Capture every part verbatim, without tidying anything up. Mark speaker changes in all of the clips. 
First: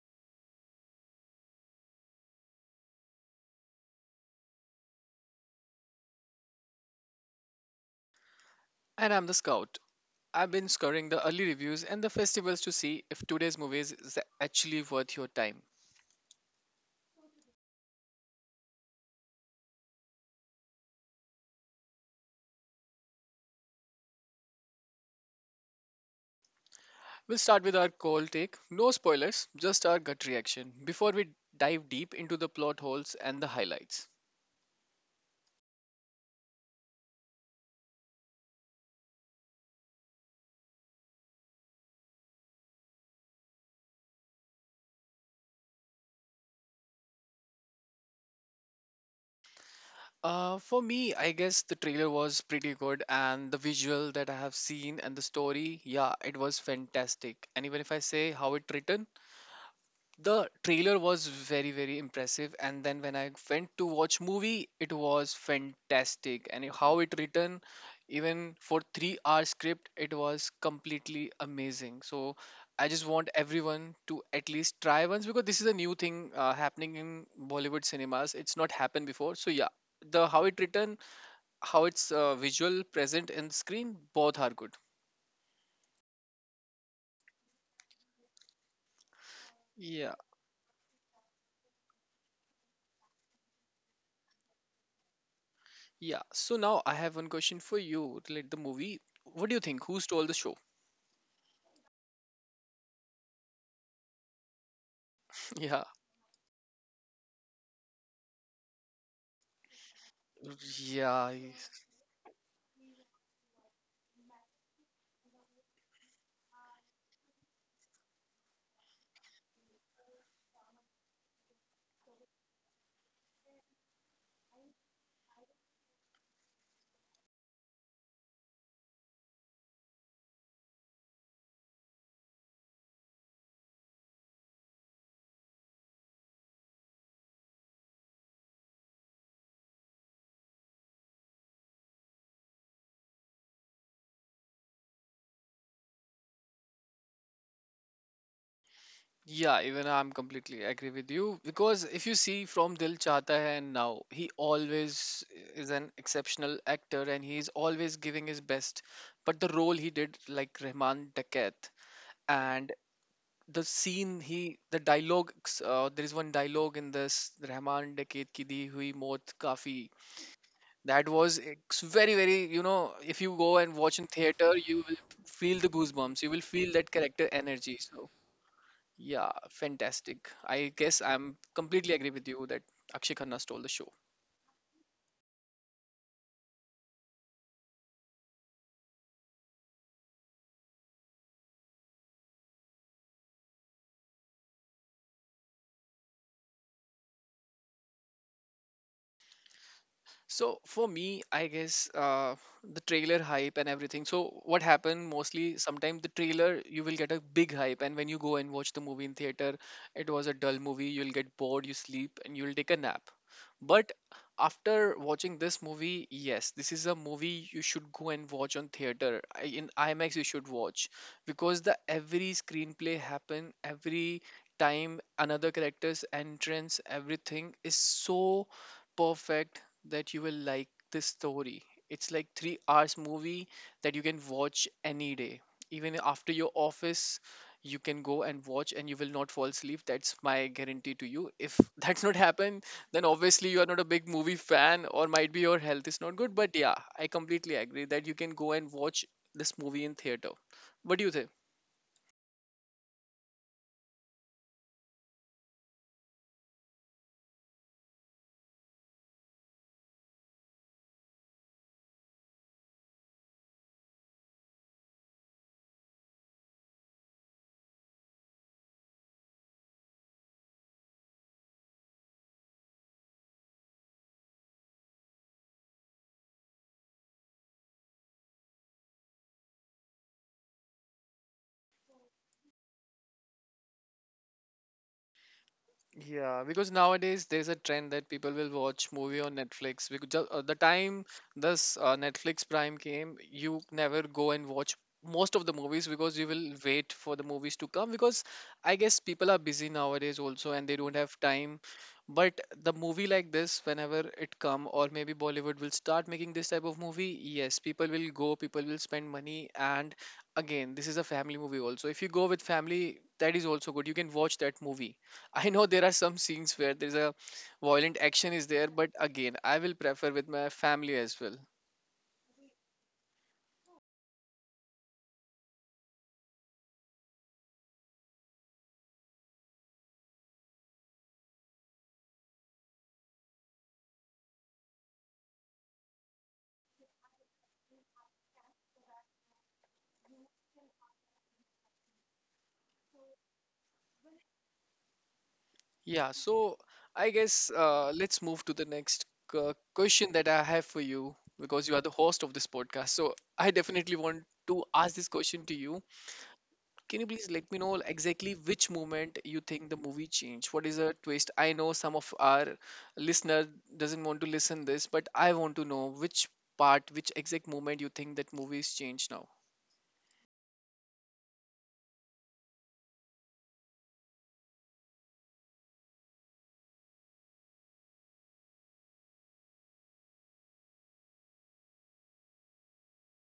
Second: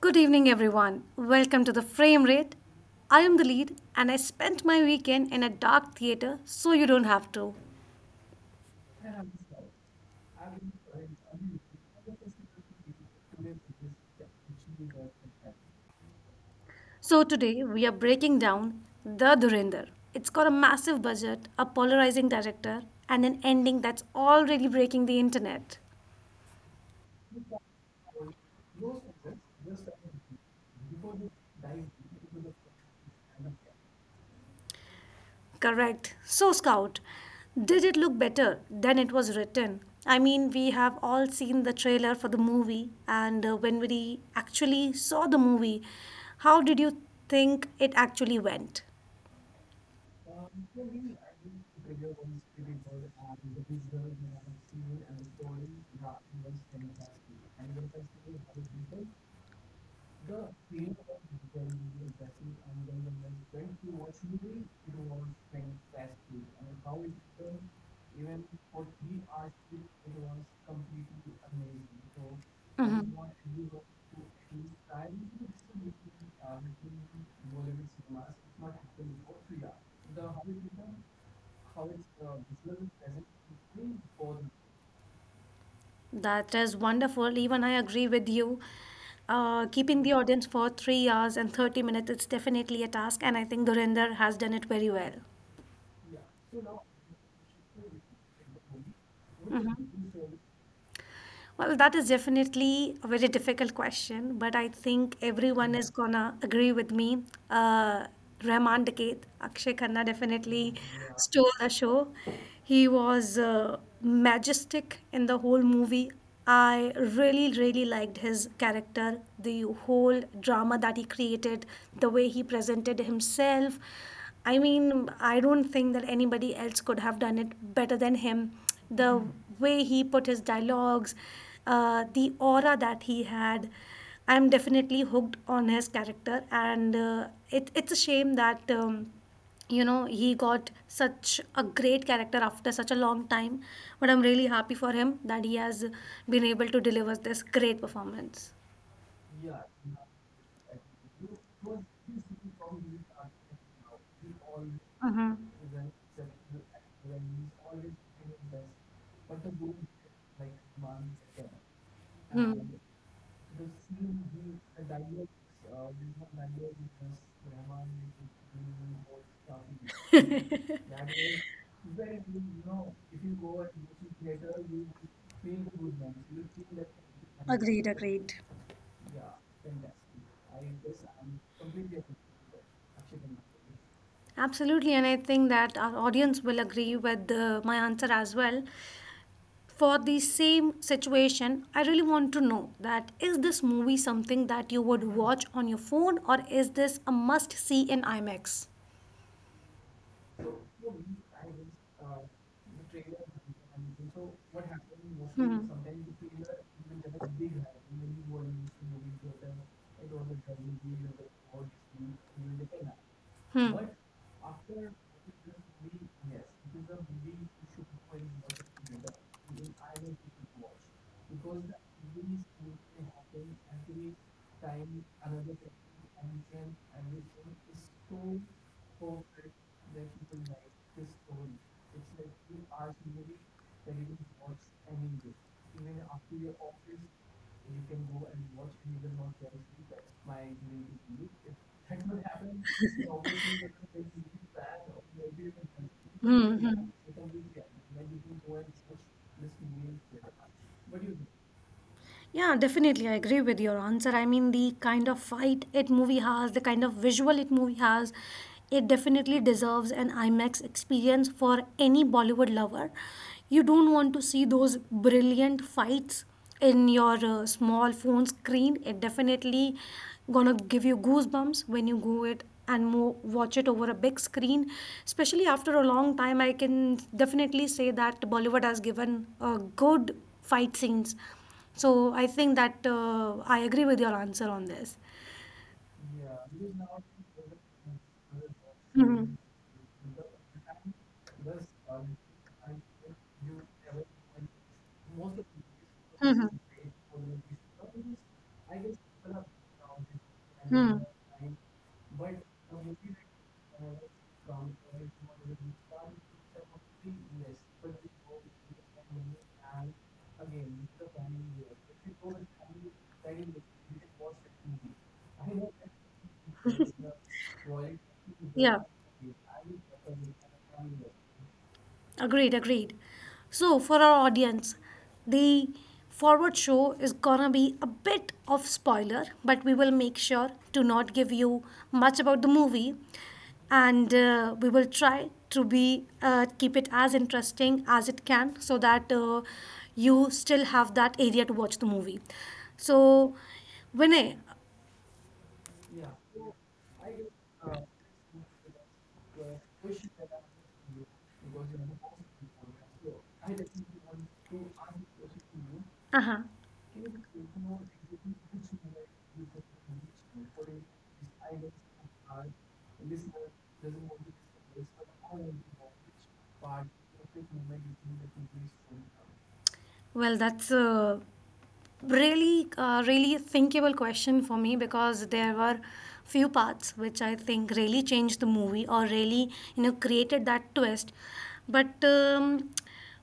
Speaker 1: Good evening, everyone. Welcome to the Frame Rate. I am the lead, and I spent my weekend in a dark theater so you don't have to.
Speaker 2: And I'm the scout. I've been scouring the early reviews and the festivals to see if today's movies is actually worth your time.
Speaker 1: So, today we are breaking down The Dhurinder. It's got a massive budget, a polarizing director, and an ending that's already breaking the internet.
Speaker 2: We'll start with our cold take, no spoilers, just our gut reaction before we dive deep into the plot holes and the highlights.
Speaker 1: Correct. So, Scout, did it look better than it was written? I mean, we have all seen the trailer for the movie, and uh, when we actually saw the movie, how did you think it actually went?
Speaker 2: Uh, for me, I guess the trailer was pretty good, and the visual that I have seen and the story, yeah, it was fantastic. And even if I say how it written, the trailer was very very impressive, and then when I went to watch movie, it was fantastic. And how it written, even for three hour script, it was completely amazing. So I just want everyone to at least try once, because this is a new thing uh, happening in Bollywood cinemas. It's not happened before, so yeah, the how it written, how it's uh, visual present in screen, both are good.
Speaker 1: That is wonderful. Even I agree with you. Uh, keeping the
Speaker 2: Yeah,
Speaker 1: audience for three hours and thirty minutes minutes—it's definitely a task, and I think Gurinder has done it very well.
Speaker 2: yeah, so now I have one question for you relate the movie. What do you
Speaker 1: Mhm.
Speaker 2: think, who stole the show?
Speaker 1: Well, that is definitely a very difficult question, but I think everyone
Speaker 2: Yeah,
Speaker 1: is gonna agree with me. Uh, Rahman Dakit, Akshay Khanna definitely
Speaker 2: yeah,
Speaker 1: stole
Speaker 2: y-
Speaker 1: the show. He was uh, majestic in the whole movie. I really, really liked his character, the whole drama that he created, the way he presented himself. I mean, I don't think that anybody else could have done it better than him, the way he put his dialogues, uh, the aura that he had. I'm definitely hooked on his character, and uh, it, it's a shame that um, you know he got such a great character after such a long time. But I'm really happy for him that he has been able to deliver this great performance.
Speaker 2: yeah. Even I'm completely agree with you, because if you see from Dil Chahta Hai and now, he always
Speaker 1: Hmm.
Speaker 2: is an exceptional actor, and he is always giving his best. But the role he did, like Rahman Dakat,
Speaker 1: Hmm.
Speaker 2: and the scene he, the dialogue, uh, there is one dialogue in this Rahman Dakat ki di hui maut kafi. That was ex- very, very, you know, if you go and watch in theater, you will feel the goosebumps. You will feel that character energy.
Speaker 1: Agreed,
Speaker 2: So.
Speaker 1: agreed.
Speaker 2: Yeah, fantastic. I guess I'm completely agree with you that Akshay Khanna stole the show.
Speaker 1: Absolutely, and I think that our audience will agree with uh, my answer as well. For the same situation, I really want to know, that is this movie something that you would watch on your phone, or is this a must see in IMAX?
Speaker 2: So for me, I guess uh, the trailer hype and everything. So what happened mostly, sometimes the trailer you will get a big hype, and when you go and watch the movie in theater, it was a dull movie. You'll get bored, you sleep, and you'll take a nap. But after watching this movie, yes, this is a movie you should go and watch on theater. I- In IMAX, you should watch, because the every screenplay happen, every time another character's entrance, everything is so perfect that you will like this story. It's like three hours movie that you can watch any day. Even after your office, you can go and watch and you will not fall asleep. That's my guarantee to you. If that's not happened, then obviously you are not a big movie fan or might be your health is not good. But
Speaker 1: Hmm. Yeah,
Speaker 2: yeah, I
Speaker 1: hmm.
Speaker 2: completely agree that you can go and watch this movie in theater. What do you think?
Speaker 1: Yeah, definitely. I agree with your answer. I mean, the kind of fight it movie has, the kind of visual it movie has, it definitely deserves an IMAX experience for any Bollywood lover. You don't want to see those brilliant fights in your uh, small phone screen. It definitely gonna give you goosebumps when you go it and more watch it over a big screen. Especially after a long time, I can definitely say that Bollywood has given uh, good fight scenes, so I think that uh, I agree with your answer on this.
Speaker 2: Yeah, because nowadays there's a trend that people will watch movie on
Speaker 1: Mhm.
Speaker 2: Netflix. Because ju- uh, the time this uh, Netflix Prime came, you never go and watch most of the movies because you
Speaker 1: Mhm.
Speaker 2: will wait for the movies to come. Because I guess people are busy nowadays also and they don't have time. But the movie like this, whenever it come, or maybe Bollywood will start making this type of
Speaker 1: Hmm.
Speaker 2: movie, yes, people will go, people will spend money, and again, this is a family movie also. If you go with family, that is also good. You can watch that movie. I know there are some scenes where there's a violent action is there,
Speaker 1: Yeah.
Speaker 2: but again, I will prefer with my family as well.
Speaker 1: Agreed, agreed. So, for our audience, the forward show is gonna be a bit of spoiler, but we will make sure to not give you much about the movie, and uh, we will try to be uh, keep it as interesting as it can, so that uh, you still have that area to watch the movie. So, Vinay,
Speaker 2: Yeah, so I guess uh, let's move to the next uh, question that I have for you, because you are the host of this podcast. So I definitely want to ask this question to you.
Speaker 1: uh huh.
Speaker 2: Can you please let me know exactly which moment you think the movie changed? What is a twist? I know some of our listener doesn't want to listen this, but I want to know which part, which exact moment you think that movie is changed now.
Speaker 1: Well, that's uh, really uh, really thinkable question for me, because there were few parts which I think really changed the movie, or really, you know, created that twist. But um,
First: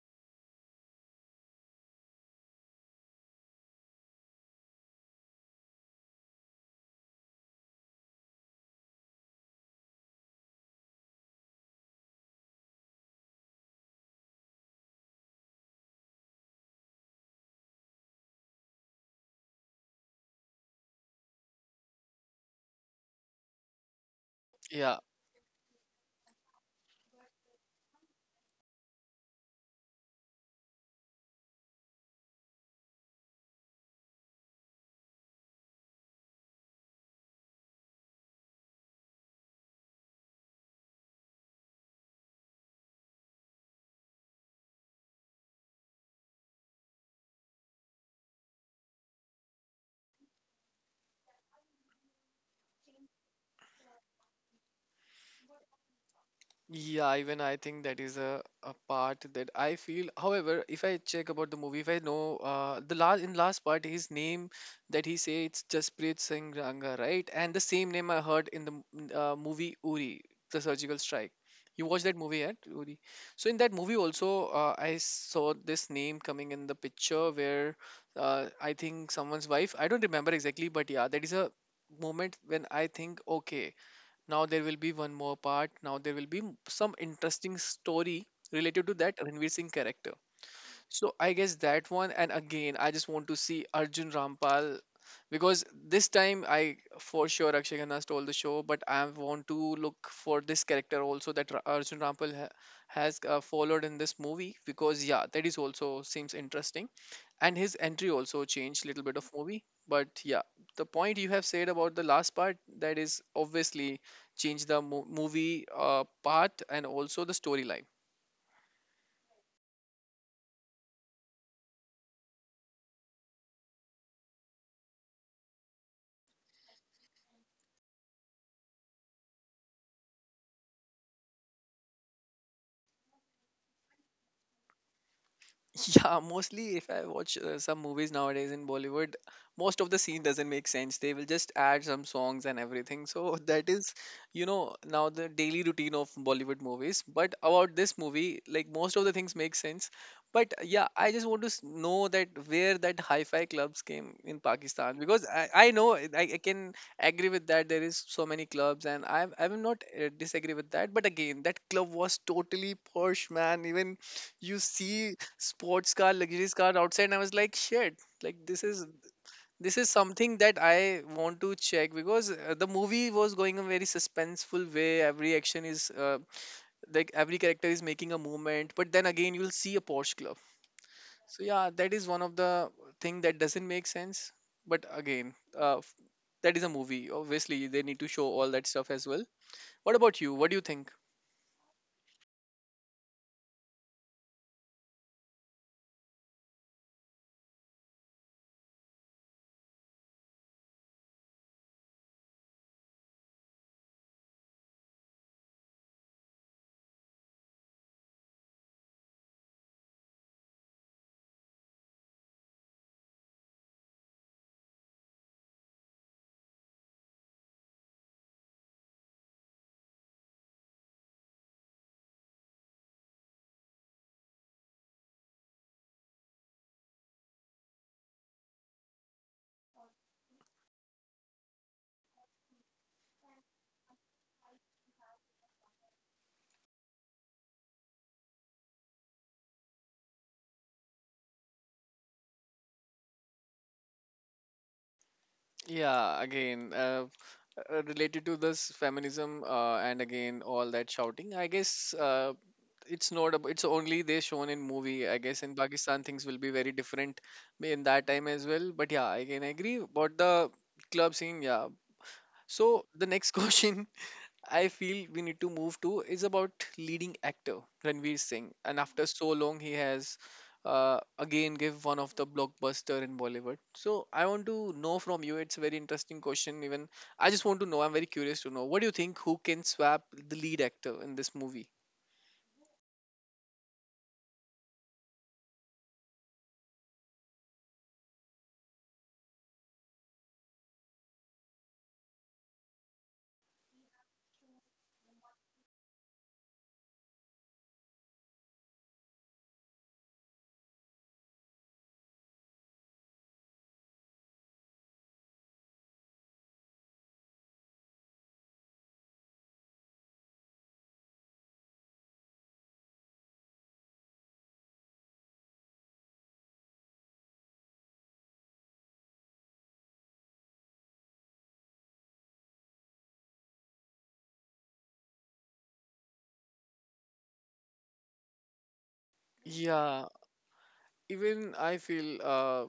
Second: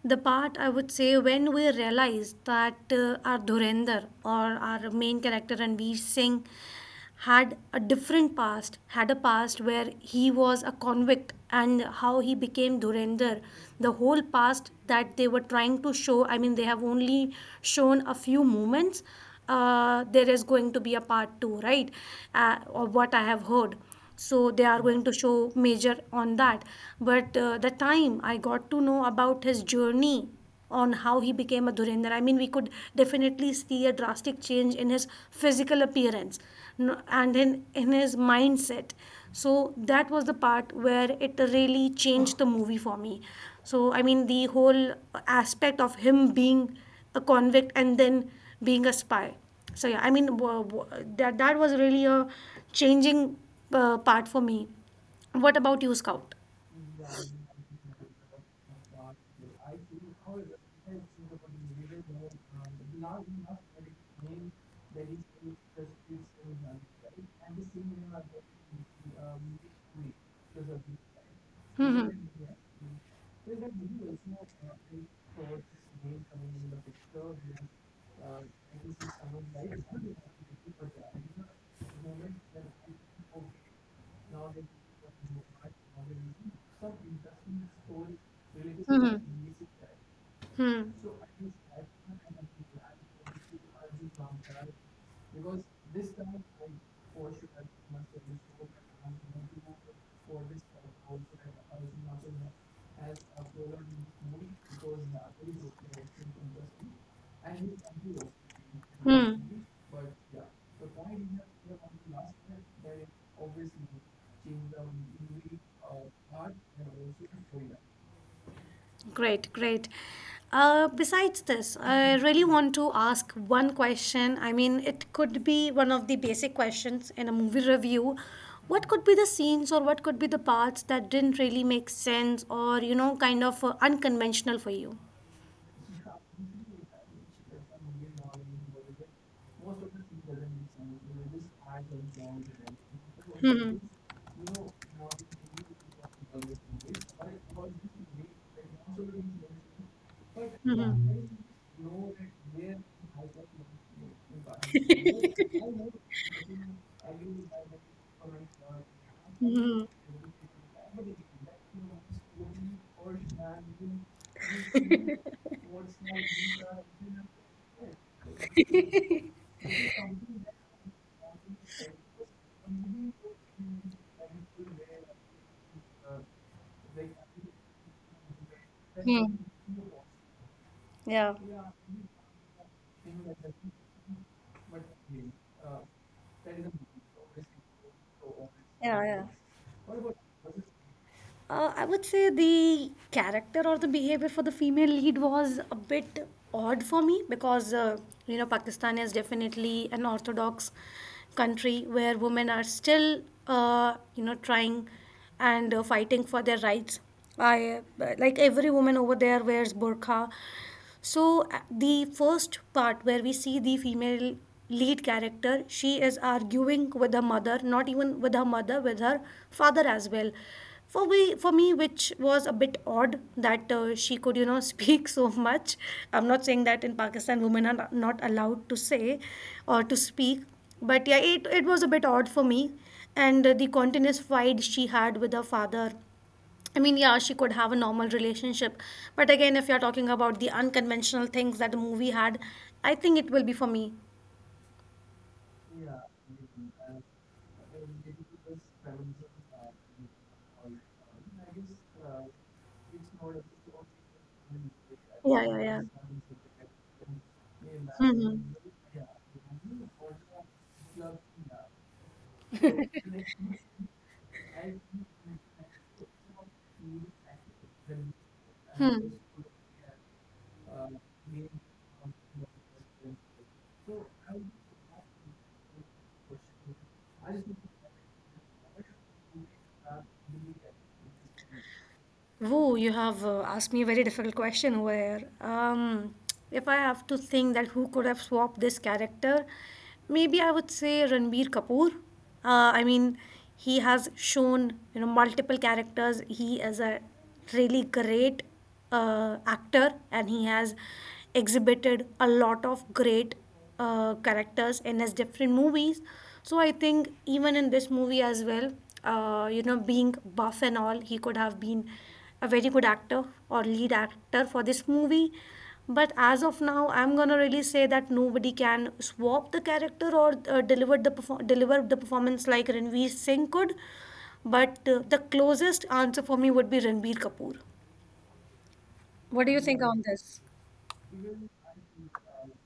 Speaker 1: the part I would say, when we realized that uh, our Dhurender, or our main character Ranveer Singh, had a different past, had a past where he was a convict and how he became Dhurendar. The whole past that they were trying to show, I mean, they have only shown a few moments. Uh, there is going to be a part two, right? Uh, or what I have heard. So they are
Speaker 2: Yeah,
Speaker 1: going to show major on that. But uh, the time I got to know about his journey, on how he became a Dhurendra. I mean, we could definitely see a drastic change in his physical appearance, no- and in, in his mindset. So that was the part where it really changed the movie for me. So, I mean, the whole aspect of him being a convict and then being a spy. So, yeah, I mean, w- w- that, that was really a changing uh, part for me. What about you, Scout?
Speaker 2: yeah, even I think that is a, a part that I feel. However, if I check about the movie, if I know uh, the last in last part, his name that he say it's Jasprit Singh Ranga, right? And the same name I heard in the m- n- uh, movie Uri, the surgical strike. You watched that
Speaker 1: Mhm.
Speaker 2: movie, right? Uri. So in that movie also, uh, I saw this name coming in the picture where uh, I think someone's wife. I don't remember exactly, but yeah, that is a moment when I think, okay. Now there will be one more part. Now there will be m- some interesting story related to that Ranveer Singh character.
Speaker 1: Hmm.
Speaker 2: So I guess that one, and again, I just want to see Arjun Rampal, because this time I for sure Akshay Khanna stole the show, but I want to look for this character also that Ra- Arjun Rampal ha- has uh, followed in this movie, because yeah, that is also seems interesting, and his entry also changed little bit of movie. But yeah, the point you have said about the last part that is obviously changed the mo- movie uh, part and also the storyline.
Speaker 1: Great, great. Uh, besides this, I really want to ask one question. I mean, it could be one of the basic questions in a movie review. What could be the scenes, or what could be the parts, that didn't really make sense or, you know, kind of uh, unconventional for you?
Speaker 2: Yeah, mostly if I watch uh, some movies nowadays in Bollywood, most of the scene doesn't make sense. They will just add some songs and everything. So that
Speaker 1: Mhm.
Speaker 2: is, you know, now the daily routine of Bollywood movies. But about this movie, like most of the things make sense. But uh, yeah, I
Speaker 1: Mhm.
Speaker 2: just want to s- know that where that hi-fi clubs came in Pakistan, because I, I know I, I can agree with that there is so many clubs and I'm I'm not
Speaker 1: Mhm.
Speaker 2: uh, disagree with that. But again, that club was totally posh, man. Even you see sports car, luxurious car outside, and I was like, shit, like this is this is something that I want to check, because uh, the movie was going a very suspenseful way. Every action is uh, like every character is making a movement, but then again,
Speaker 1: Hmm.
Speaker 2: you'll see a Porsche Club.
Speaker 1: Yeah.
Speaker 2: So yeah, that is one of the thing that doesn't make sense. But again, uh, f- that is a movie. Obviously, they need to show all that stuff as
Speaker 1: Yeah.
Speaker 2: well.
Speaker 1: Yeah.
Speaker 2: What about you? What do you think?
Speaker 1: Uh, I would say the character or the behavior for the female lead was a bit odd for me because, uh, you know, Pakistan is definitely an orthodox country where women are still, uh, you know, trying and uh, fighting for their rights. I uh, Like every woman over there wears burqa, so a- the first part where we see the female lead character, she is arguing with her mother, not even with her mother, with her father as well. For me, for me, which was a bit odd that uh, she could, you know, speak so much. I'm not saying that in Pakistan women are not not allowed to say or to speak, but yeah, it, it was a bit odd for me. And uh, the continuous fight she had with her father. I mean, yeah, she could have a normal relationship. But again, if you're talking about the unconventional things that the movie had, I think it will be for me.
Speaker 2: Yeah, again, uh, uh, related to this feminism uh, and again all that shouting, I guess uh, it's not, ab- it's only they shown in movie. I guess
Speaker 1: Yeah,
Speaker 2: in
Speaker 1: yeah, yeah.
Speaker 2: Pakistan things will be very different in that
Speaker 1: Hmm.
Speaker 2: time as well. But yeah, I can agree about the club scene. Yeah. So the next question I feel we need to move to is about leading actor Ranveer Singh, and after
Speaker 1: Hmm.
Speaker 2: so long he has uh, again give one of the blockbuster in Bollywood. So I want to know from you. It's a very interesting question. Even I just want to know. I'm very curious to know. What do you think? Who can swap the lead actor in this movie?
Speaker 1: Woo, you have uh, asked me a very difficult question where um, if I have to think that who could have swapped this character, maybe I would say Ranbir Kapoor. Uh, I mean, he has shown, you know, multiple characters. He is a really great uh, actor, and he has exhibited a lot of great uh, characters in his different movies. So I think even in this movie as well, uh, you know, being buff and all, he could have been a very good actor or lead actor for this movie. But as of now, I'm gonna really say that nobody can swap the character or uh, deliver the perfor- deliver the performance like Ranveer Singh could. But uh, the closest answer for me would be Ranbir Kapoor.
Speaker 2: Yeah, even I feel. Uh,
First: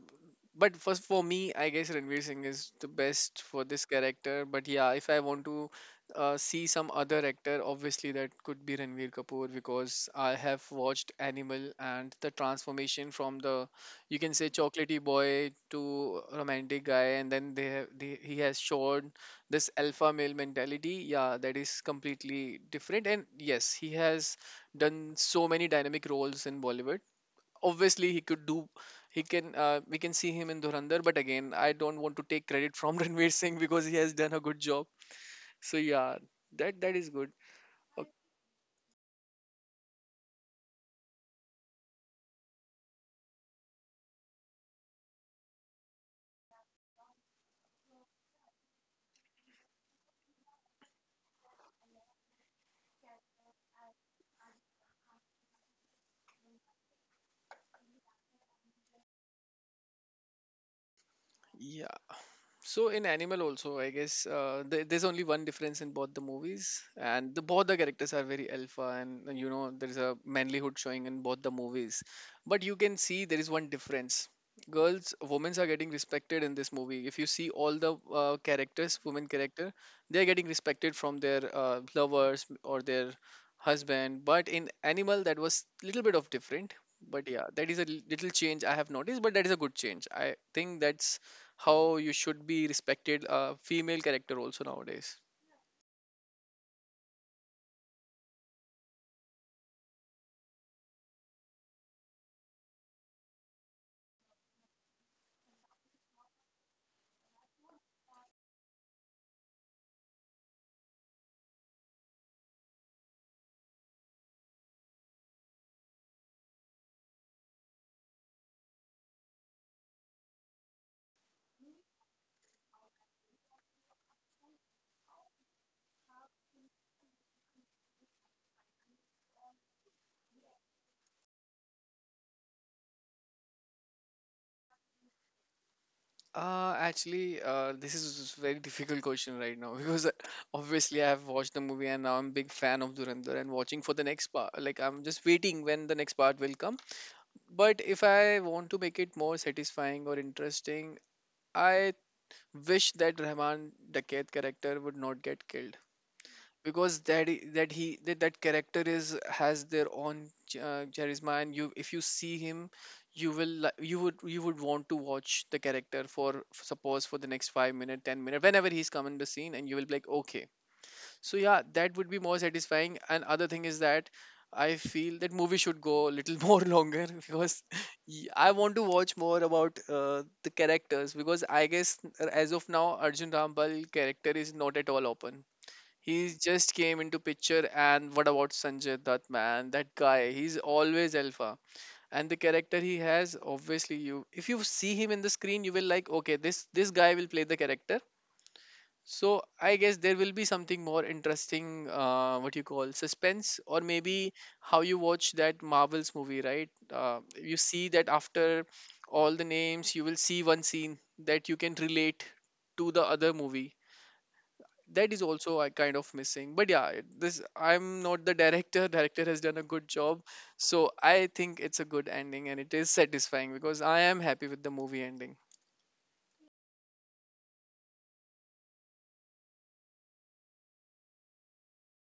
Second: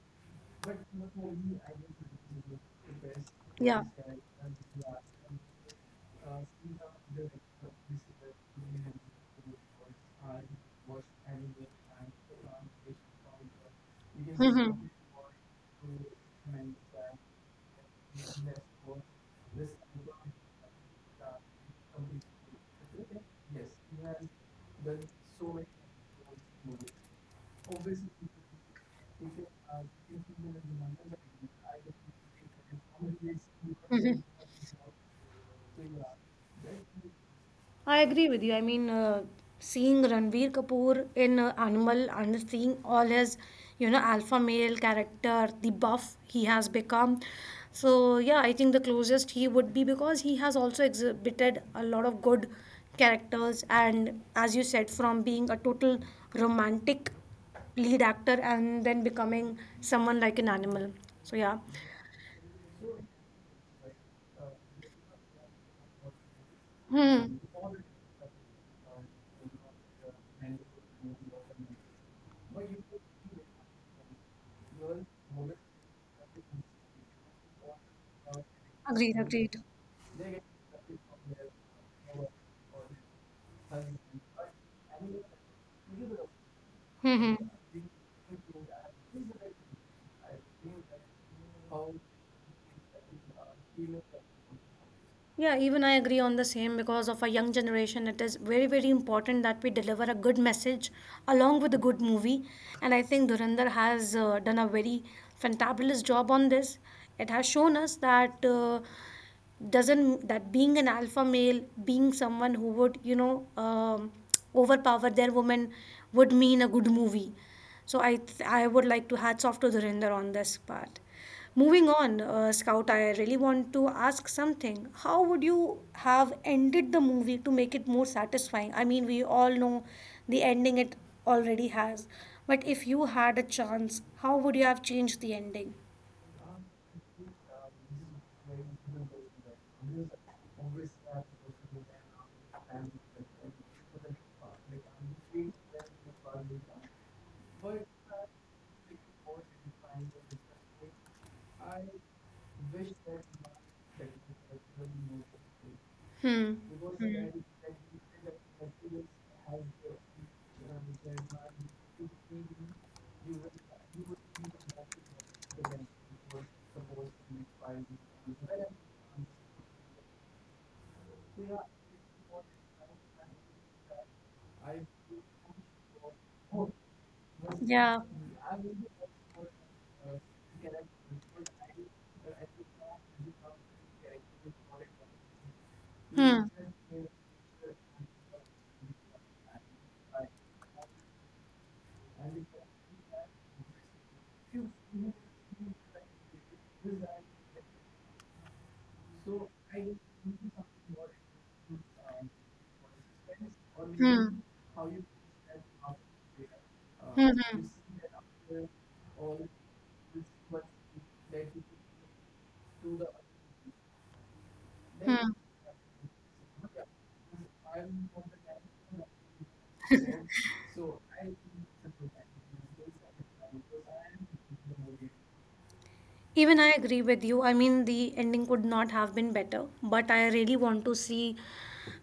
Speaker 2: But first for me, I guess Ranveer Singh is the best for this character. But yeah, if I want to uh, see some other actor, obviously that could be Ranveer Kapoor, because I have watched Animal and the transformation from the you can say chocolatey boy to romantic guy, and then they have they, he has shown this alpha male mentality. Yeah, that is completely different. And yes, he has done so many dynamic roles in Bollywood. Obviously he could do, he can uh, we can see him in Dhurandhar, but again I don't want to take credit from Ranveer Singh, because he has done a good job. So yeah, that that is good.
Speaker 1: I agree with you. I mean, uh, seeing Ranveer Kapoor in uh, Animal and seeing all his, you know, alpha male character, the buff he has become. So, yeah, I think the closest he would be, because he has also exhibited a lot of good characters. And as you said, from being a total romantic lead actor and then becoming someone like an animal. So, yeah.
Speaker 2: Okay. So in Animal also, I guess uh, th- there's only one difference in both the movies, and
Speaker 1: Hmm.
Speaker 2: the both the characters are very alpha, and uh, you know there's a manlyhood showing in both the movies. But you can see there is one difference. Girls, women are getting respected in this movie. If you see all the uh, characters,
Speaker 1: Agreed,
Speaker 2: women
Speaker 1: agreed.
Speaker 2: character, they are getting respected from their uh, lovers or their husband. But in Animal, that was little bit of different. But
Speaker 1: Hmm.
Speaker 2: yeah,
Speaker 1: Hmm.
Speaker 2: that is a little change I have noticed. But that is a good change. I think that's how you should be respected uh, female character also nowadays.
Speaker 1: Yeah, even I agree on the same, because of our young generation, it is very, very important that we deliver a good message along with a good movie. And I think Dhurandhar has uh, done a very fantabulous job on this. It has shown us that uh, doesn't that being an alpha male, being someone who would, you know, um, overpower their woman, would mean a good movie. So I th- I would like to hats off to Dhurandhar on this part. Moving on, uh, Scout, I really want to ask something. How would you have ended the movie to make it more satisfying? I mean, we all know the ending it already has. But if you had a chance, how would you have changed the ending?
Speaker 2: Uh actually uh this is very difficult question right now. because uh, Obviously, I have watched the movie and now I'm big fan of Durandar and watching for the next part. Like, I'm just waiting when the next part will come. But if I want to make it more satisfying or interesting, I wish that Rahman Daket character would not get killed
Speaker 1: Hmm.
Speaker 2: because that I- that he that, that character is has their own ch- uh, charisma. And you, if you see him, you will li- you would you would want to watch the character for f- suppose for the next five minute ten minute whenever he's come in the scene, and you will be like okay. So yeah, that would be more satisfying. And other thing is that I feel that movie should go a little more longer because
Speaker 1: Yeah.
Speaker 2: y- I want to watch more about uh, the characters, because I guess uh, as of now Arjun Rampal character is not at all open. He
Speaker 1: Hmm.
Speaker 2: just came into picture. And what about Sanjay Dutt, man? That guy, he's always alpha. And the character he has, obviously, you, if you see him in the screen, you will like okay, this this guy will play the character. So I guess there will be something more interesting, uh, what you call, suspense. Or maybe how you watch that Marvel's movie, right? Uh, you see that after all the names, you will see one scene that you can relate to the other movie. That is also a kind of missing. But yeah, it- this, I'm not the director. Director has done a good job. So I think it's a good ending and it is satisfying because I am happy with the movie ending.
Speaker 1: Even I agree with you. I mean, the ending could not have been better, but I really want to see,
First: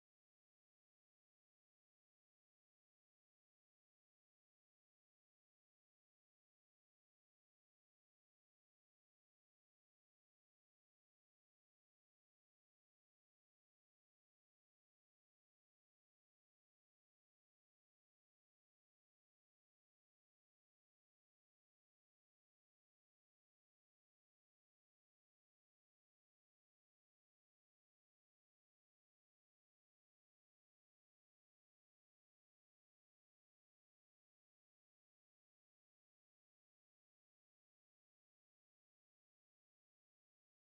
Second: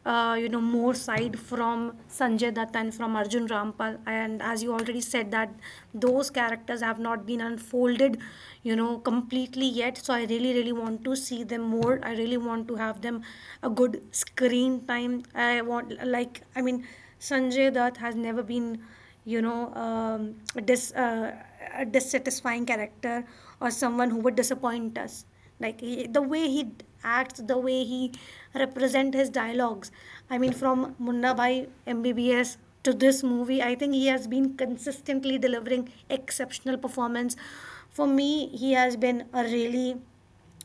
Speaker 1: uh, you know, more side from Sanjay Dutt and from Arjun Rampal. And as you already said, that those characters have not been unfolded, you know, completely yet. So I really, really want to see them more. I really want to have them a good screen time. I want, like, I mean, Sanjay Dutt has never been, you know, um, dis, uh, a dissatisfying character, or someone who would disappoint us, like he, the way he d- acts, the way he represent his dialogues. I mean, from Munna Bhai MBBS to this movie, I think he has been consistently delivering exceptional performance. For me, he has been a really,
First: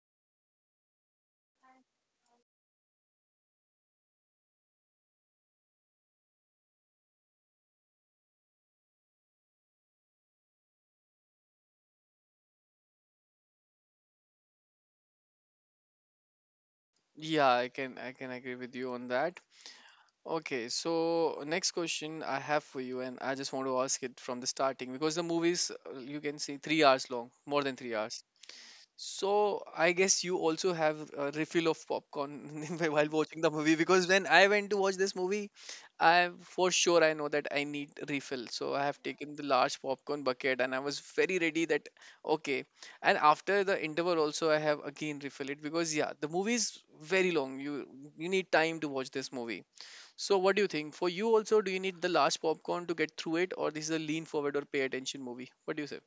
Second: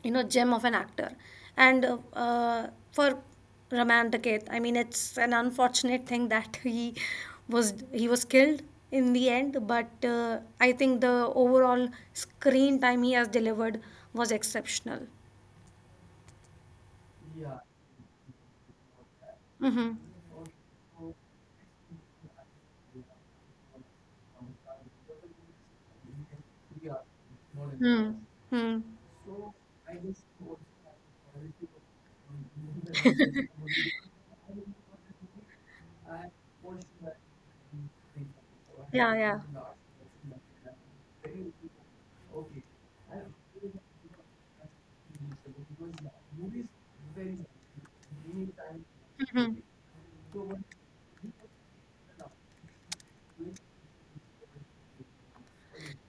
Speaker 1: you know, gem of an actor. And uh, uh, for Raman Daket, I mean, it's an unfortunate thing that he was he was killed in the end, but uh, I think the overall screen time he has delivered was exceptional.
Speaker 2: Yeah, i can i can agree with you on that.
Speaker 1: Hmm.
Speaker 2: Okay, so next question I have for you, and I just want to ask it from the starting because the movies, uh, you can see three hours long, more than three
Speaker 1: Hmm.
Speaker 2: hours.
Speaker 1: Hmm.
Speaker 2: So I guess you also have a refill of popcorn while watching the movie. Because when I went to watch this movie, I for sure I know that I need refill. So I have
Speaker 1: Yeah,
Speaker 2: taken
Speaker 1: yeah.
Speaker 2: the large popcorn bucket and I was very ready that okay. And after the interval also I have again refill it, because yeah, the movie is very long. You you need time to watch this
Speaker 1: Mhm.
Speaker 2: movie. So what do you think? For you also, do you need the large popcorn to get through it, or this is a lean forward or pay attention movie? What do you say?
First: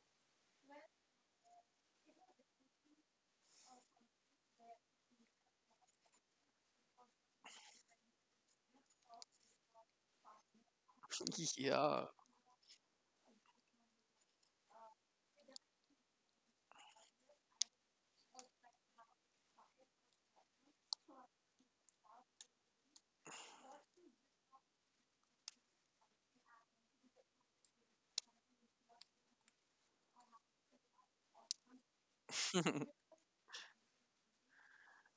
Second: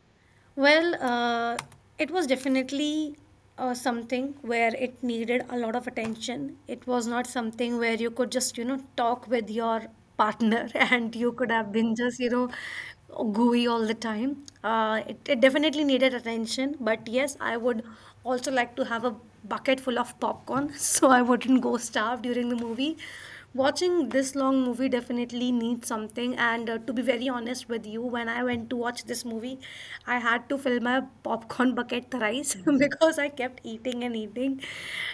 Speaker 1: Well, uh, it was definitely uh, something where it needed a lot of attention. It was not something where you could just, you know, talk with your partner and you could have been just, you know, gooey all the time. Uh, it, it definitely needed attention, but yes, I would also like to have a bucket full of popcorn so I wouldn't go starve during the movie. Watching this long movie definitely needs something. And uh, to be very honest with you, when I went to watch this movie, I had to fill my popcorn bucket thrice
Speaker 2: Yeah.
Speaker 1: because I kept eating and eating.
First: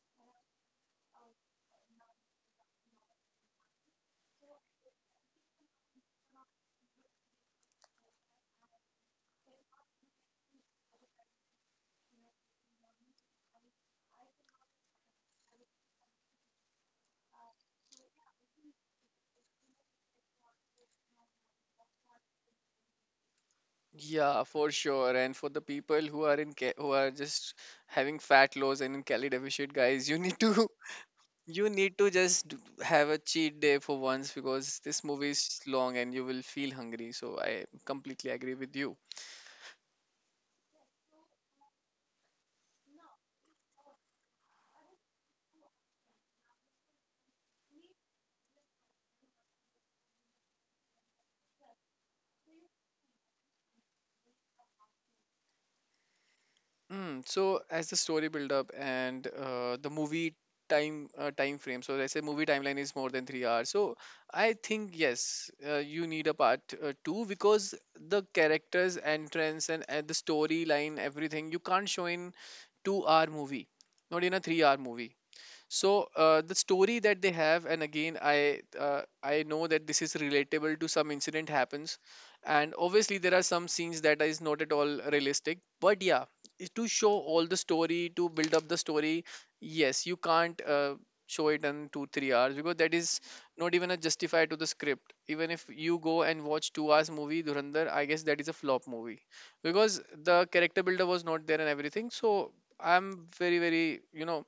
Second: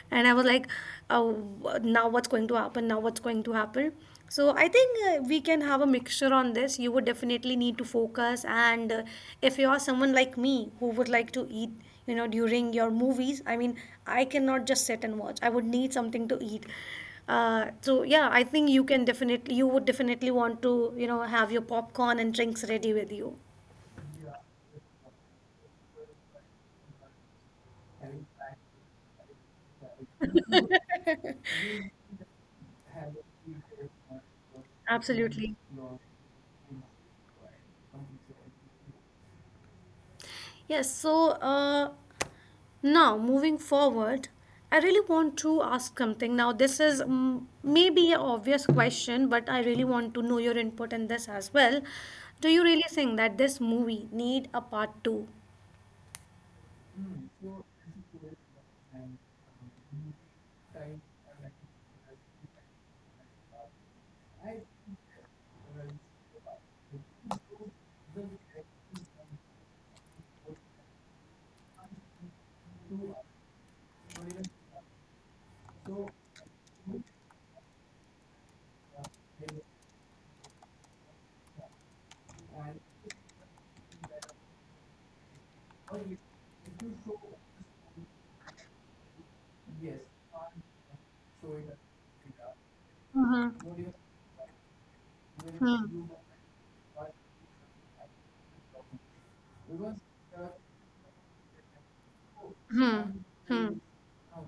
Speaker 1: And I was like, oh, now what's going to happen? Now what's going to happen? So I think uh, we can have a mixture on this. You would definitely need to focus, and uh, if you are someone like me who would like to eat, you know, during your movies. I mean, I cannot just sit and watch. I would need something to eat. Uh, so yeah, I think you can definitely you would definitely want to, you know, have your popcorn and drinks ready with you.
Speaker 2: Yeah, for sure. And for the people who are in ca- who are just having fat loss and in calorie deficit, guys, you need to you need to just d- have a cheat day for once, because this movie
Speaker 1: Absolutely.
Speaker 2: is long and you will feel hungry. So I completely agree with you.
Speaker 1: Yes, so uh, now moving forward, I really want to ask something. Now, this is mm, maybe an obvious question, but I really want to know your input in this as well. Do you really think that this movie need a part two?
Speaker 2: Mm, so as the story build up and uh, the movie time uh, time frame, so let's say movie timeline is more than three hours. So I think yes, uh, you need a part uh, two, because the characters, entrance, and, and the storyline, everything you can't show in two hour movie, not in a three hour movie. So uh, the story that they have. And again, I uh, I know that this is relatable to some incident happens, and obviously there are some scenes that is not at all realistic. But yeah, i- to show all the story, to build up the story, yes, you can't uh, show it in two three hours, because that is not even a justify to the script. Even if you go and watch two hours movie Durandar, I guess that is a flop movie
Speaker 1: Hmm.
Speaker 2: because the character builder was not there and everything. So
Speaker 1: Hmm.
Speaker 2: I'm very
Speaker 1: Hmm.
Speaker 2: very, you know,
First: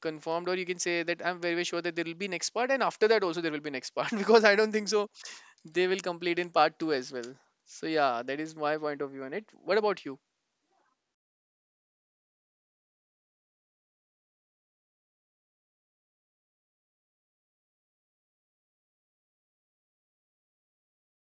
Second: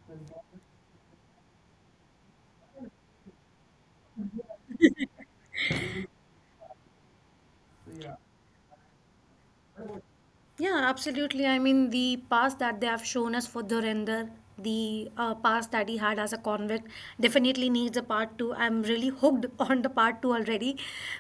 Speaker 2: confirmed, or you can say that I'm very, very sure that there will be next part, and after that also there will be next part, because I don't think so they will complete in part two as well. So yeah, that is my point of view on it. What about you?
Speaker 1: Yeah, absolutely. I mean, the past that they have shown us for Dhurender, the uh, past that he had as a convict, definitely needs a part two. I'm really hooked on the part two already,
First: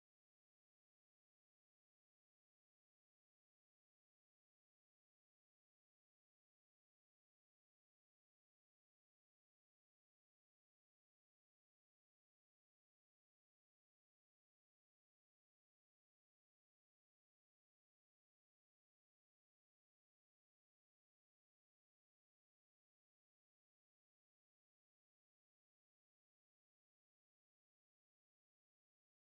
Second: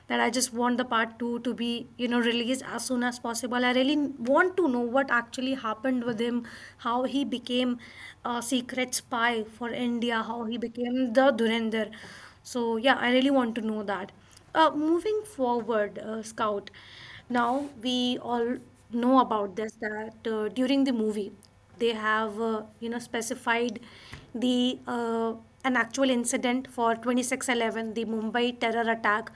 Speaker 1: that I just want the part two to be, you know, released as soon as possible. I really want to know what actually happened with him, how he became a secret spy for India, how he became the Dhurender. So, yeah, I really want to know that. Uh, moving forward, uh, Scout, now we all know about this that uh, during the movie they have uh, you know specified the uh, an actual incident for twenty six eleven, the Mumbai terror attack.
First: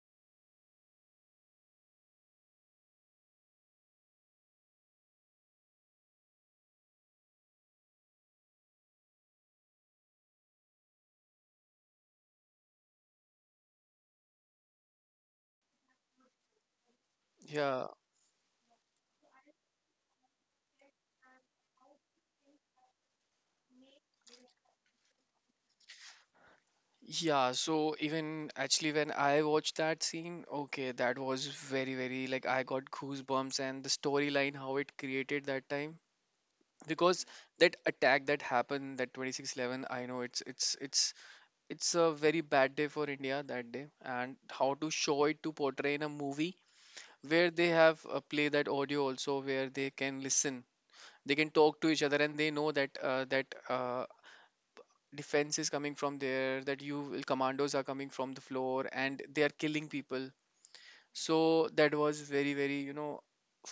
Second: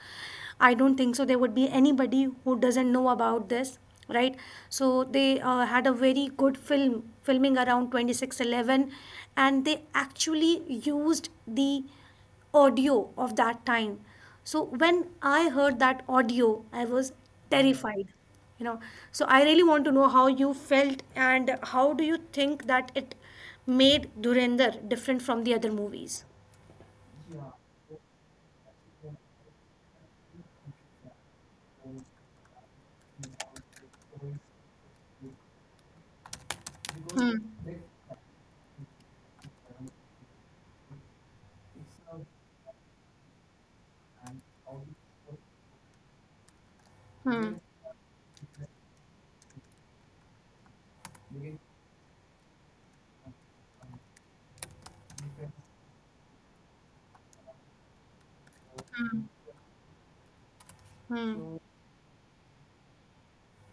Speaker 1: I don't think so there would be anybody who doesn't know about this, right? So they uh, had a very good film filming around twenty six eleven, and they actually used the audio of that time. So when I heard that audio, I was
Speaker 2: Yeah,
Speaker 1: terrified. You know, so I really want to know how you felt and how do you think that it made Durender different from the other movies?
Speaker 2: yeah. So even actually, when I watched that scene, okay, that was very, very like I got goosebumps, and the storyline how it created that time. Because
Speaker 1: Hmm.
Speaker 2: that attack that happened, that twenty six eleven, I know it's it's it's it's a very bad day for India, that day. And how to show it, to portray in a movie where
Speaker 1: Hmm.
Speaker 2: they have uh, play that audio also, where they can listen, they can talk to each other, and they know that uh, that uh, defense is coming from there, that you will- commandos are coming from the floor
Speaker 1: Hmm.
Speaker 2: and they are killing people. So
Speaker 1: Hmm.
Speaker 2: that was very very, you know,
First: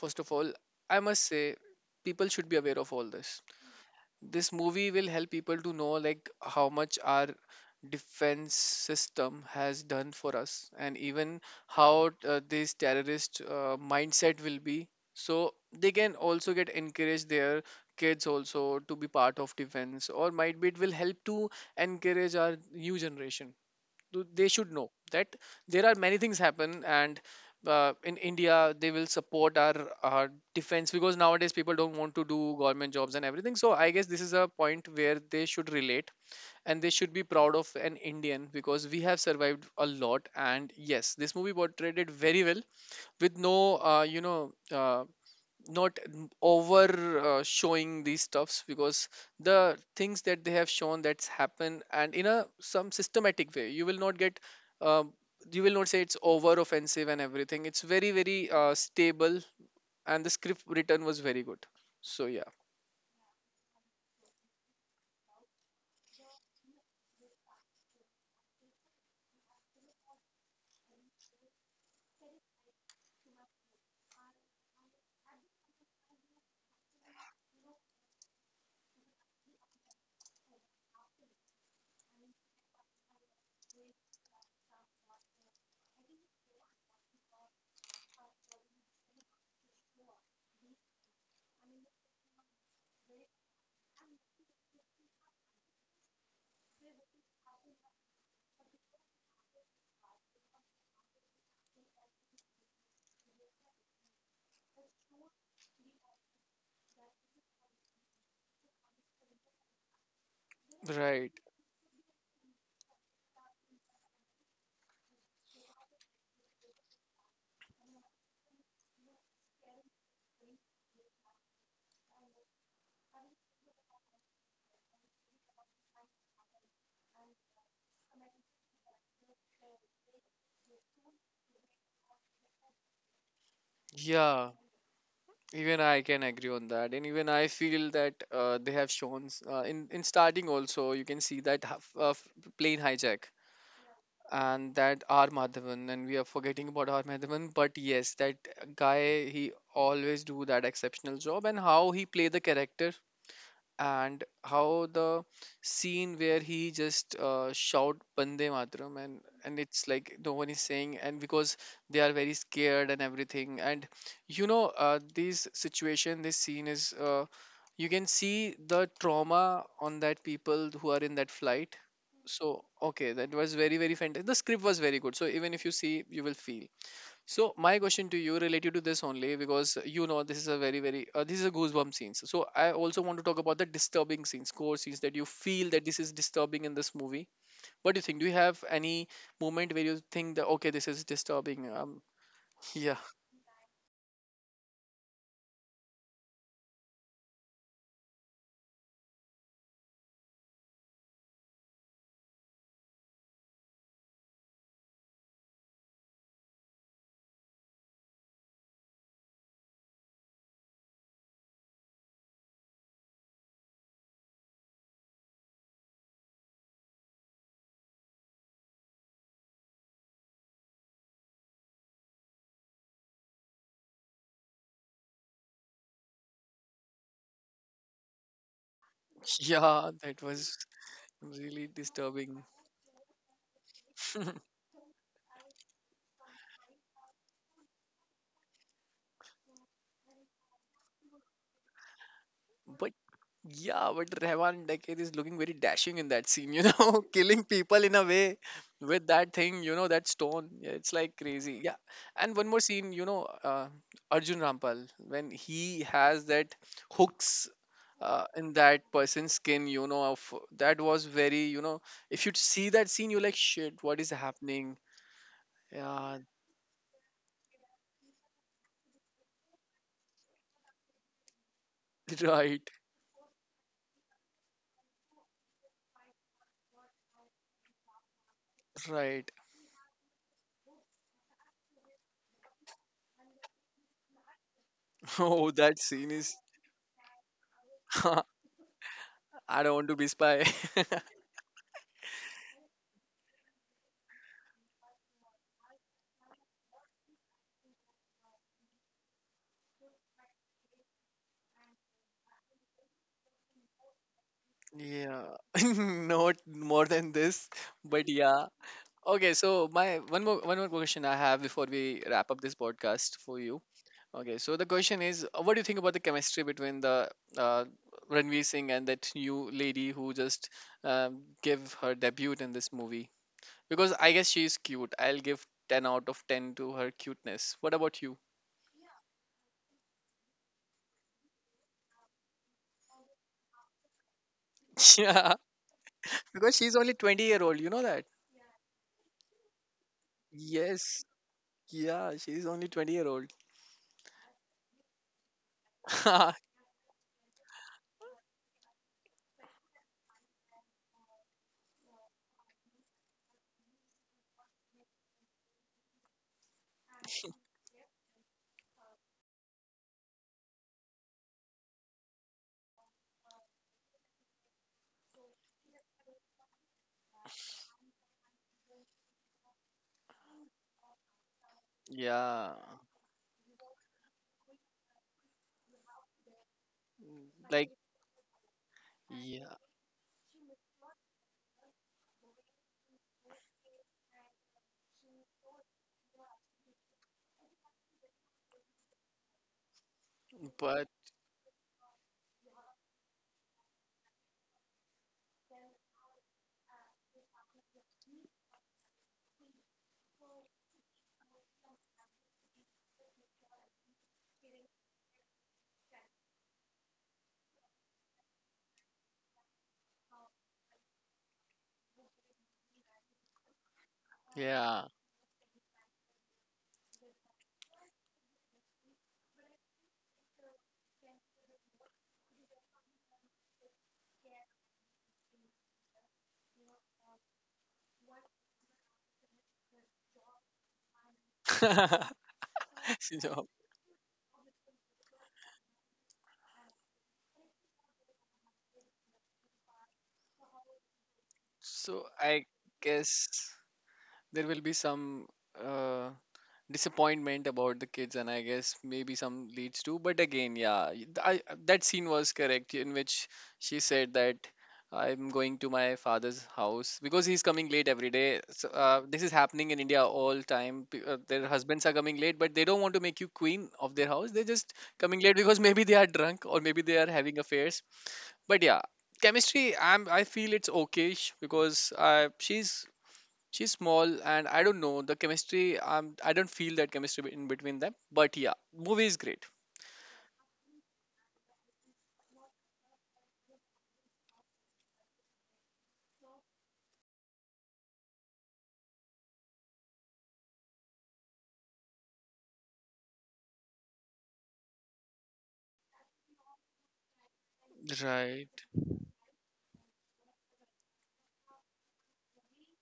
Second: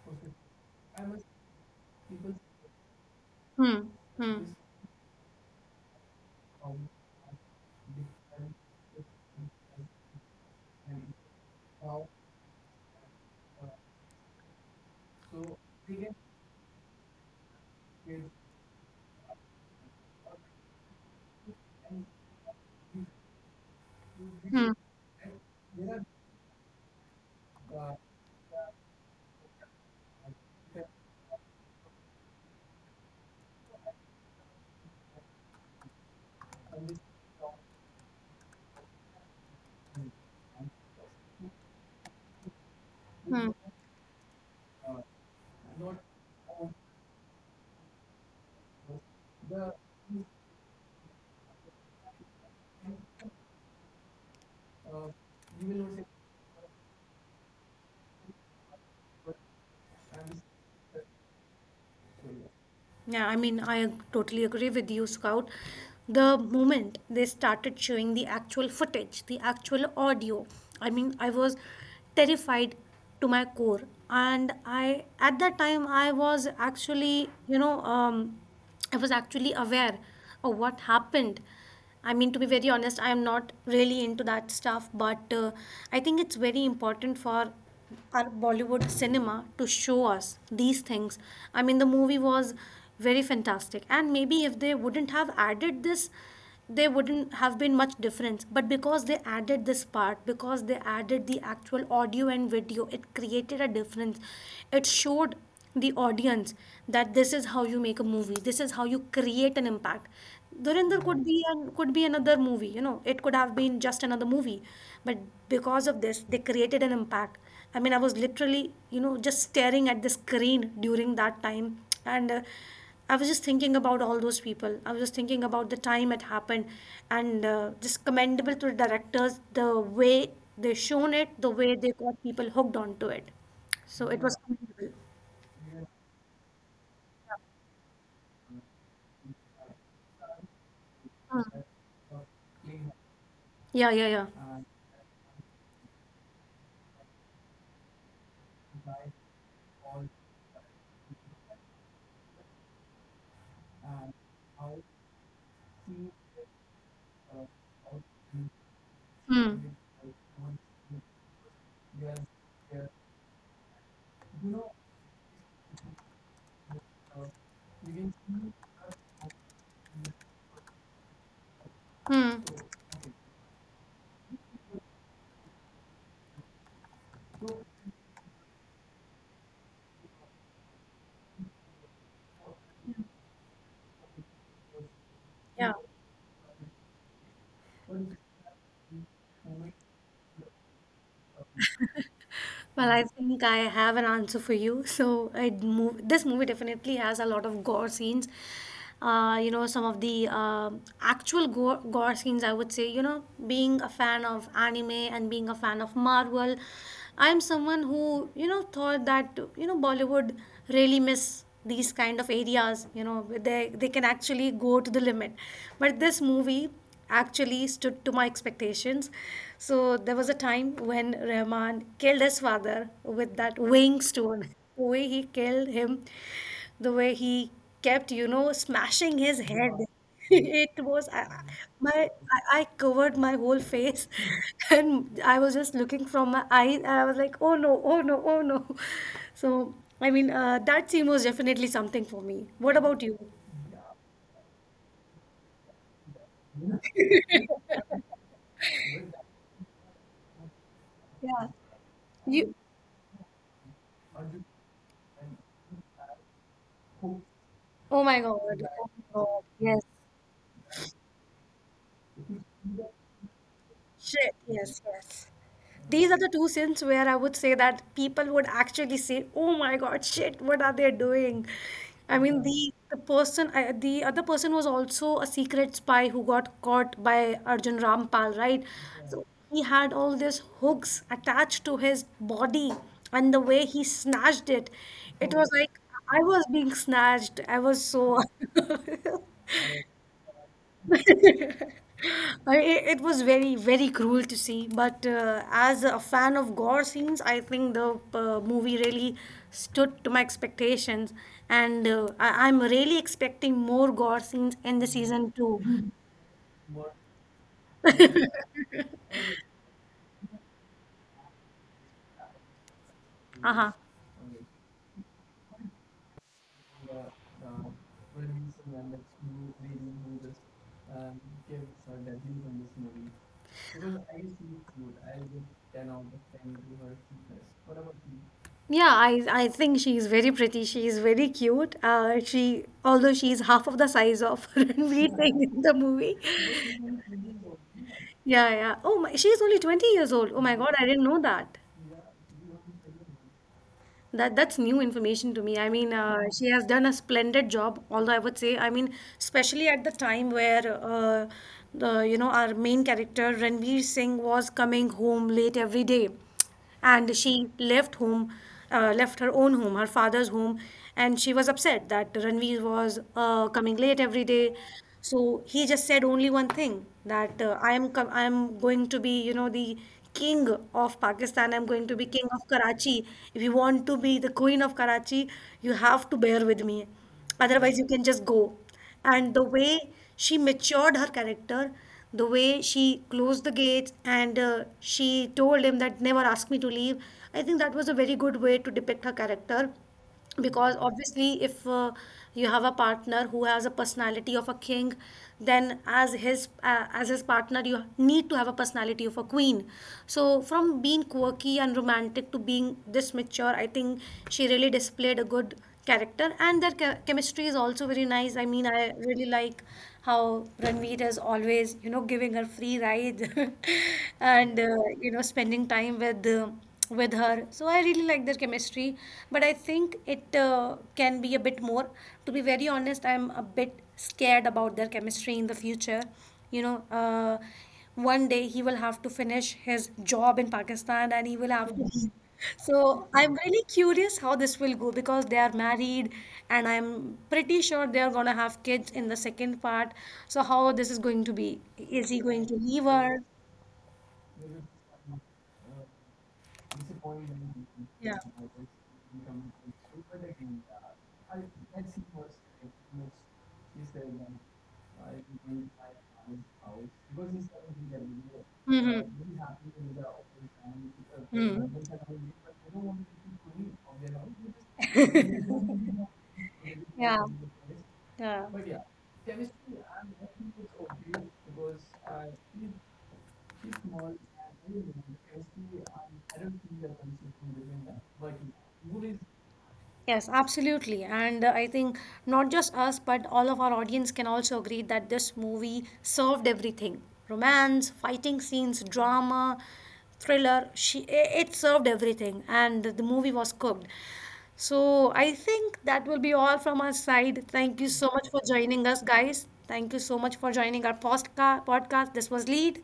Speaker 2: first of all, I must say people should be aware of all this.
Speaker 1: Hmm. Hmm.
Speaker 2: This movie will help people to know like how much our defense system has done for us, and even how uh, this terrorist uh, mindset will be, so they can also get encourage their kids also to be part of defense. Or might be it will help to encourage our new generation. Th- they
Speaker 1: Hmm.
Speaker 2: should know that there are many things happen, and uh, in India they will support our, our defense, because nowadays people don't want to do government jobs and everything. So I guess this is a point where they should relate and they should be proud of an Indian, because we have survived a lot. And yes, this movie portrayed it very well, with
Speaker 1: Hmm.
Speaker 2: no uh, you know uh, not n- over uh, showing these stuffs. Because the things that they have shown, that's happened, and in a some systematic way, you will not get um, you will not say it's over offensive and everything. It's very very uh, stable, and the script written was very good. So yeah,
Speaker 1: Yeah, I mean, I ag- totally agree with you, Scout. The moment they started showing the actual footage, the actual audio, I mean, I was terrified to my core. And I, at that time, I was actually, you know, um, I was actually aware of what happened. I mean, to be very honest, I am not really into that stuff, but uh, I think it's very important for our Bollywood cinema to show us these things. I mean, the movie was very fantastic, and maybe if they wouldn't have added this, there wouldn't have been much difference. But because they added this part, because they added the actual audio and video, it created a difference. It showed the audience that this is how you make a movie, this is how you create an impact. Dhurinder could
Speaker 2: right.
Speaker 1: be an, could be another movie, you know, it could have been just another movie. But because of this, they created an impact. I mean, I was literally, you know, just staring at the screen during that time. And uh, i was just thinking about all those people, I was just thinking about the time it happened. And uh, just commendable to the directors, the way they shown it, the way they got people hooked onto it. So it was
Speaker 2: Yeah,
Speaker 1: commendable.
Speaker 2: even I can agree on that. And even I feel that uh, they have shown s- uh, in in starting also you can see
Speaker 1: Mm.
Speaker 2: that h- uh, f- plane hijack.
Speaker 1: Yeah, yeah, yeah.
Speaker 2: And that R Madhavan — and we are forgetting about R Madhavan, but yes, that guy, he always do that exceptional job. And how he play the character, and how the scene where he just uh, shout Bande matram, and and
Speaker 1: Hmm.
Speaker 2: it's like no one is saying. And because they are very scared and everything, and you know, uh, this situation this scene is uh, you can see the trauma on that people who are in that flight.
Speaker 1: Hmm.
Speaker 2: So okay, that was very very fantastic, the script was very good. So even if you see, you will feel. So my question to you related to this only, because you know, this is a very very uh, this is a goosebump scenes. So I also want to talk about the disturbing scenes, core scenes, that you feel
Speaker 1: Yeah.
Speaker 2: that this is disturbing in this movie. What do you think? Do you have any moment where you think that okay, this is disturbing? Um,
Speaker 1: Well,
Speaker 2: yeah,
Speaker 1: I think I have an answer for you. So, I move. This movie definitely has a lot of gore scenes. Uh, you know, some of the um actual gore, gore scenes. I would say, you know, being a fan of anime and being a fan of Marvel, I'm someone who, you know, thought that, you know, Bollywood really miss these kind of areas. You know, they they can actually go to the limit, but this movie actually stood to my expectations. So there was a time when Rahman killed his father with that weighing stone. The way he killed him, the way he kept, you know, smashing his head.
Speaker 2: yeah, that was
Speaker 1: It was, I, I-
Speaker 2: really
Speaker 1: my I,
Speaker 2: disturbing.
Speaker 1: I covered my whole face and I was just looking from my eyes and I was like, oh no, oh no, oh no. So I mean, uh, that scene was definitely something for me. What
Speaker 2: But
Speaker 1: about you?
Speaker 2: yeah, but Rehman Decade is looking very dashing in that scene, you know, killing people in a way with that thing, you know, that stone. Yeah, it's like
Speaker 1: Yeah.
Speaker 2: crazy. Yeah. And one
Speaker 1: You.
Speaker 2: more scene, you know, uh, Arjun Rampal, when he has that hooks
Speaker 1: Oh my
Speaker 2: uh,
Speaker 1: God. Oh,
Speaker 2: in that
Speaker 1: my
Speaker 2: person's
Speaker 1: God.
Speaker 2: skin,
Speaker 1: Yes.
Speaker 2: you know, of that was very, you know, if you see that scene, you're like, shit, what is
Speaker 1: Shit.
Speaker 2: happening?
Speaker 1: Yes, yes. These are
Speaker 2: Yeah,
Speaker 1: the two sins where I would say that people would actually say, "Oh my God, shit! What are they doing?" I mean,
Speaker 2: right,
Speaker 1: the the person, I the other person was also a secret spy who got caught by Arjun Rampal, right? So
Speaker 2: right.
Speaker 1: he had all these hooks attached to his body, and the way he snatched it, it
Speaker 2: Oh,
Speaker 1: was
Speaker 2: that
Speaker 1: like
Speaker 2: scene
Speaker 1: I
Speaker 2: is,
Speaker 1: was being snatched. I was so
Speaker 2: I don't want to be spy.
Speaker 1: I- It, it was very, very cruel to see, but uh, as a fan of gore scenes, I think the uh, movie really stood to my expectations, and uh, I, I'm really expecting more gore scenes in the season
Speaker 2: Yeah,
Speaker 1: two.
Speaker 2: not more than this, but yeah. Okay, so my one more one more question I have before we wrap up this podcast for you.
Speaker 1: Uh-huh.
Speaker 2: Okay, so the question is, uh, what do you think about the chemistry between the uh, Ranveer Singh and that new lady who just um, gave her debut in this movie? Because I guess she is cute. I'll give ten out of ten to her cuteness. What about you?
Speaker 1: Yeah, I, I think she is very pretty. She is very cute. Uh, she although she is half of the size of Ranveer
Speaker 2: Yeah,
Speaker 1: Singh in the movie.
Speaker 2: because she's only twenty year old, you know that?
Speaker 1: Yeah, yeah. Oh my, she is only twenty years old. Oh my God, I didn't
Speaker 2: Yes.
Speaker 1: know that.
Speaker 2: Yeah, she's only twenty year old.
Speaker 1: That that's new information to me. I mean, uh, she has done a splendid job. Although I would say, I mean, especially at the time where uh, the, you know, our main character Ranveer Singh was coming home late every day, and she left home, uh, left her own home, her father's home, and she was upset that Ranveer was uh, coming late every day. So he just said only one thing, that uh, I am com- I am going to be, you know, the king of Pakistan. I'm going to be king of
Speaker 2: Yeah.
Speaker 1: Karachi. If you want to be the queen of Karachi, you have to bear with me.
Speaker 2: Like
Speaker 1: Otherwise, you can just go. And the
Speaker 2: yeah.
Speaker 1: way she matured her character, the way she closed the gates and uh, she told him that never ask me to leave, I think that was a very good way to depict her character. Because
Speaker 2: But
Speaker 1: obviously, if uh, you have a partner who has a personality of a king, then as his uh, as his partner you need to have a personality of a queen. So from being quirky and romantic to being this mature, I think she really displayed a good character. And their che- chemistry is also very nice. I mean, I really like how Ranveer is always, you know, giving her free ride and uh,
Speaker 2: yeah.
Speaker 1: you know, spending time with uh, with her. So I really like their chemistry, but I think it uh, can be a bit more. To be very honest, I'm a bit scared about their chemistry in the future. You know, uh, one day he will have to finish his job in Pakistan and he will have to leave. So
Speaker 2: You
Speaker 1: I'm
Speaker 2: know,
Speaker 1: really curious how this will go, because they are married and I'm pretty sure they are going to have kids in the second part. So how this is going to be?
Speaker 2: so
Speaker 1: Is he going
Speaker 2: I
Speaker 1: to leave her?
Speaker 2: guess there will be some uh disappointment about the kids, and I guess maybe some leads to. But again, yeah, y- th- I, that scene was correct, in which she said that I'm going to my father's house because he's coming late every day. So, uh, this is happening in India all time. P- uh, their husbands are coming late, but they don't want to make you queen of their house. They're just coming late because maybe they are drunk, or maybe they are having affairs. But yeah, chemistry, i'm I feel it's okay, sh- because uh, she's she's small, and I don't know the chemistry. um, I don't feel that chemistry be- in between them. But yeah, movie is great.
Speaker 1: Yes, absolutely. And uh, I think not just us, but all of our audience can also agree that this movie served everything: romance, fighting scenes, drama, thriller. She, i- it served everything, and the movie was cooked. So I think that will be all from our side. Thank you so much for
Speaker 2: Right,
Speaker 1: joining us, guys. Thank you so much for joining our postca- podcast. This was Lead.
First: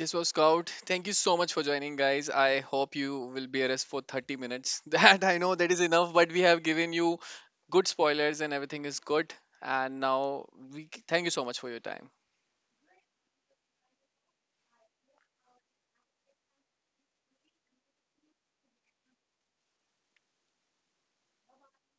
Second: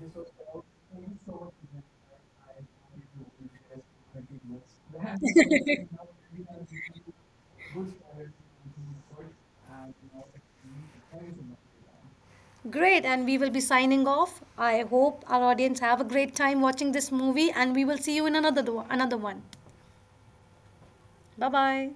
Speaker 2: this was Scout. Thank you so much for joining, guys. I hope you will bear us for thirty minutes, that I know that is enough, but we have given you good spoilers and everything is good. And now we c- thank you so much for your time.
Speaker 1: Great, and we will be signing off. I hope our audience have a great time watching this movie, and we will see you in another another one. Bye bye.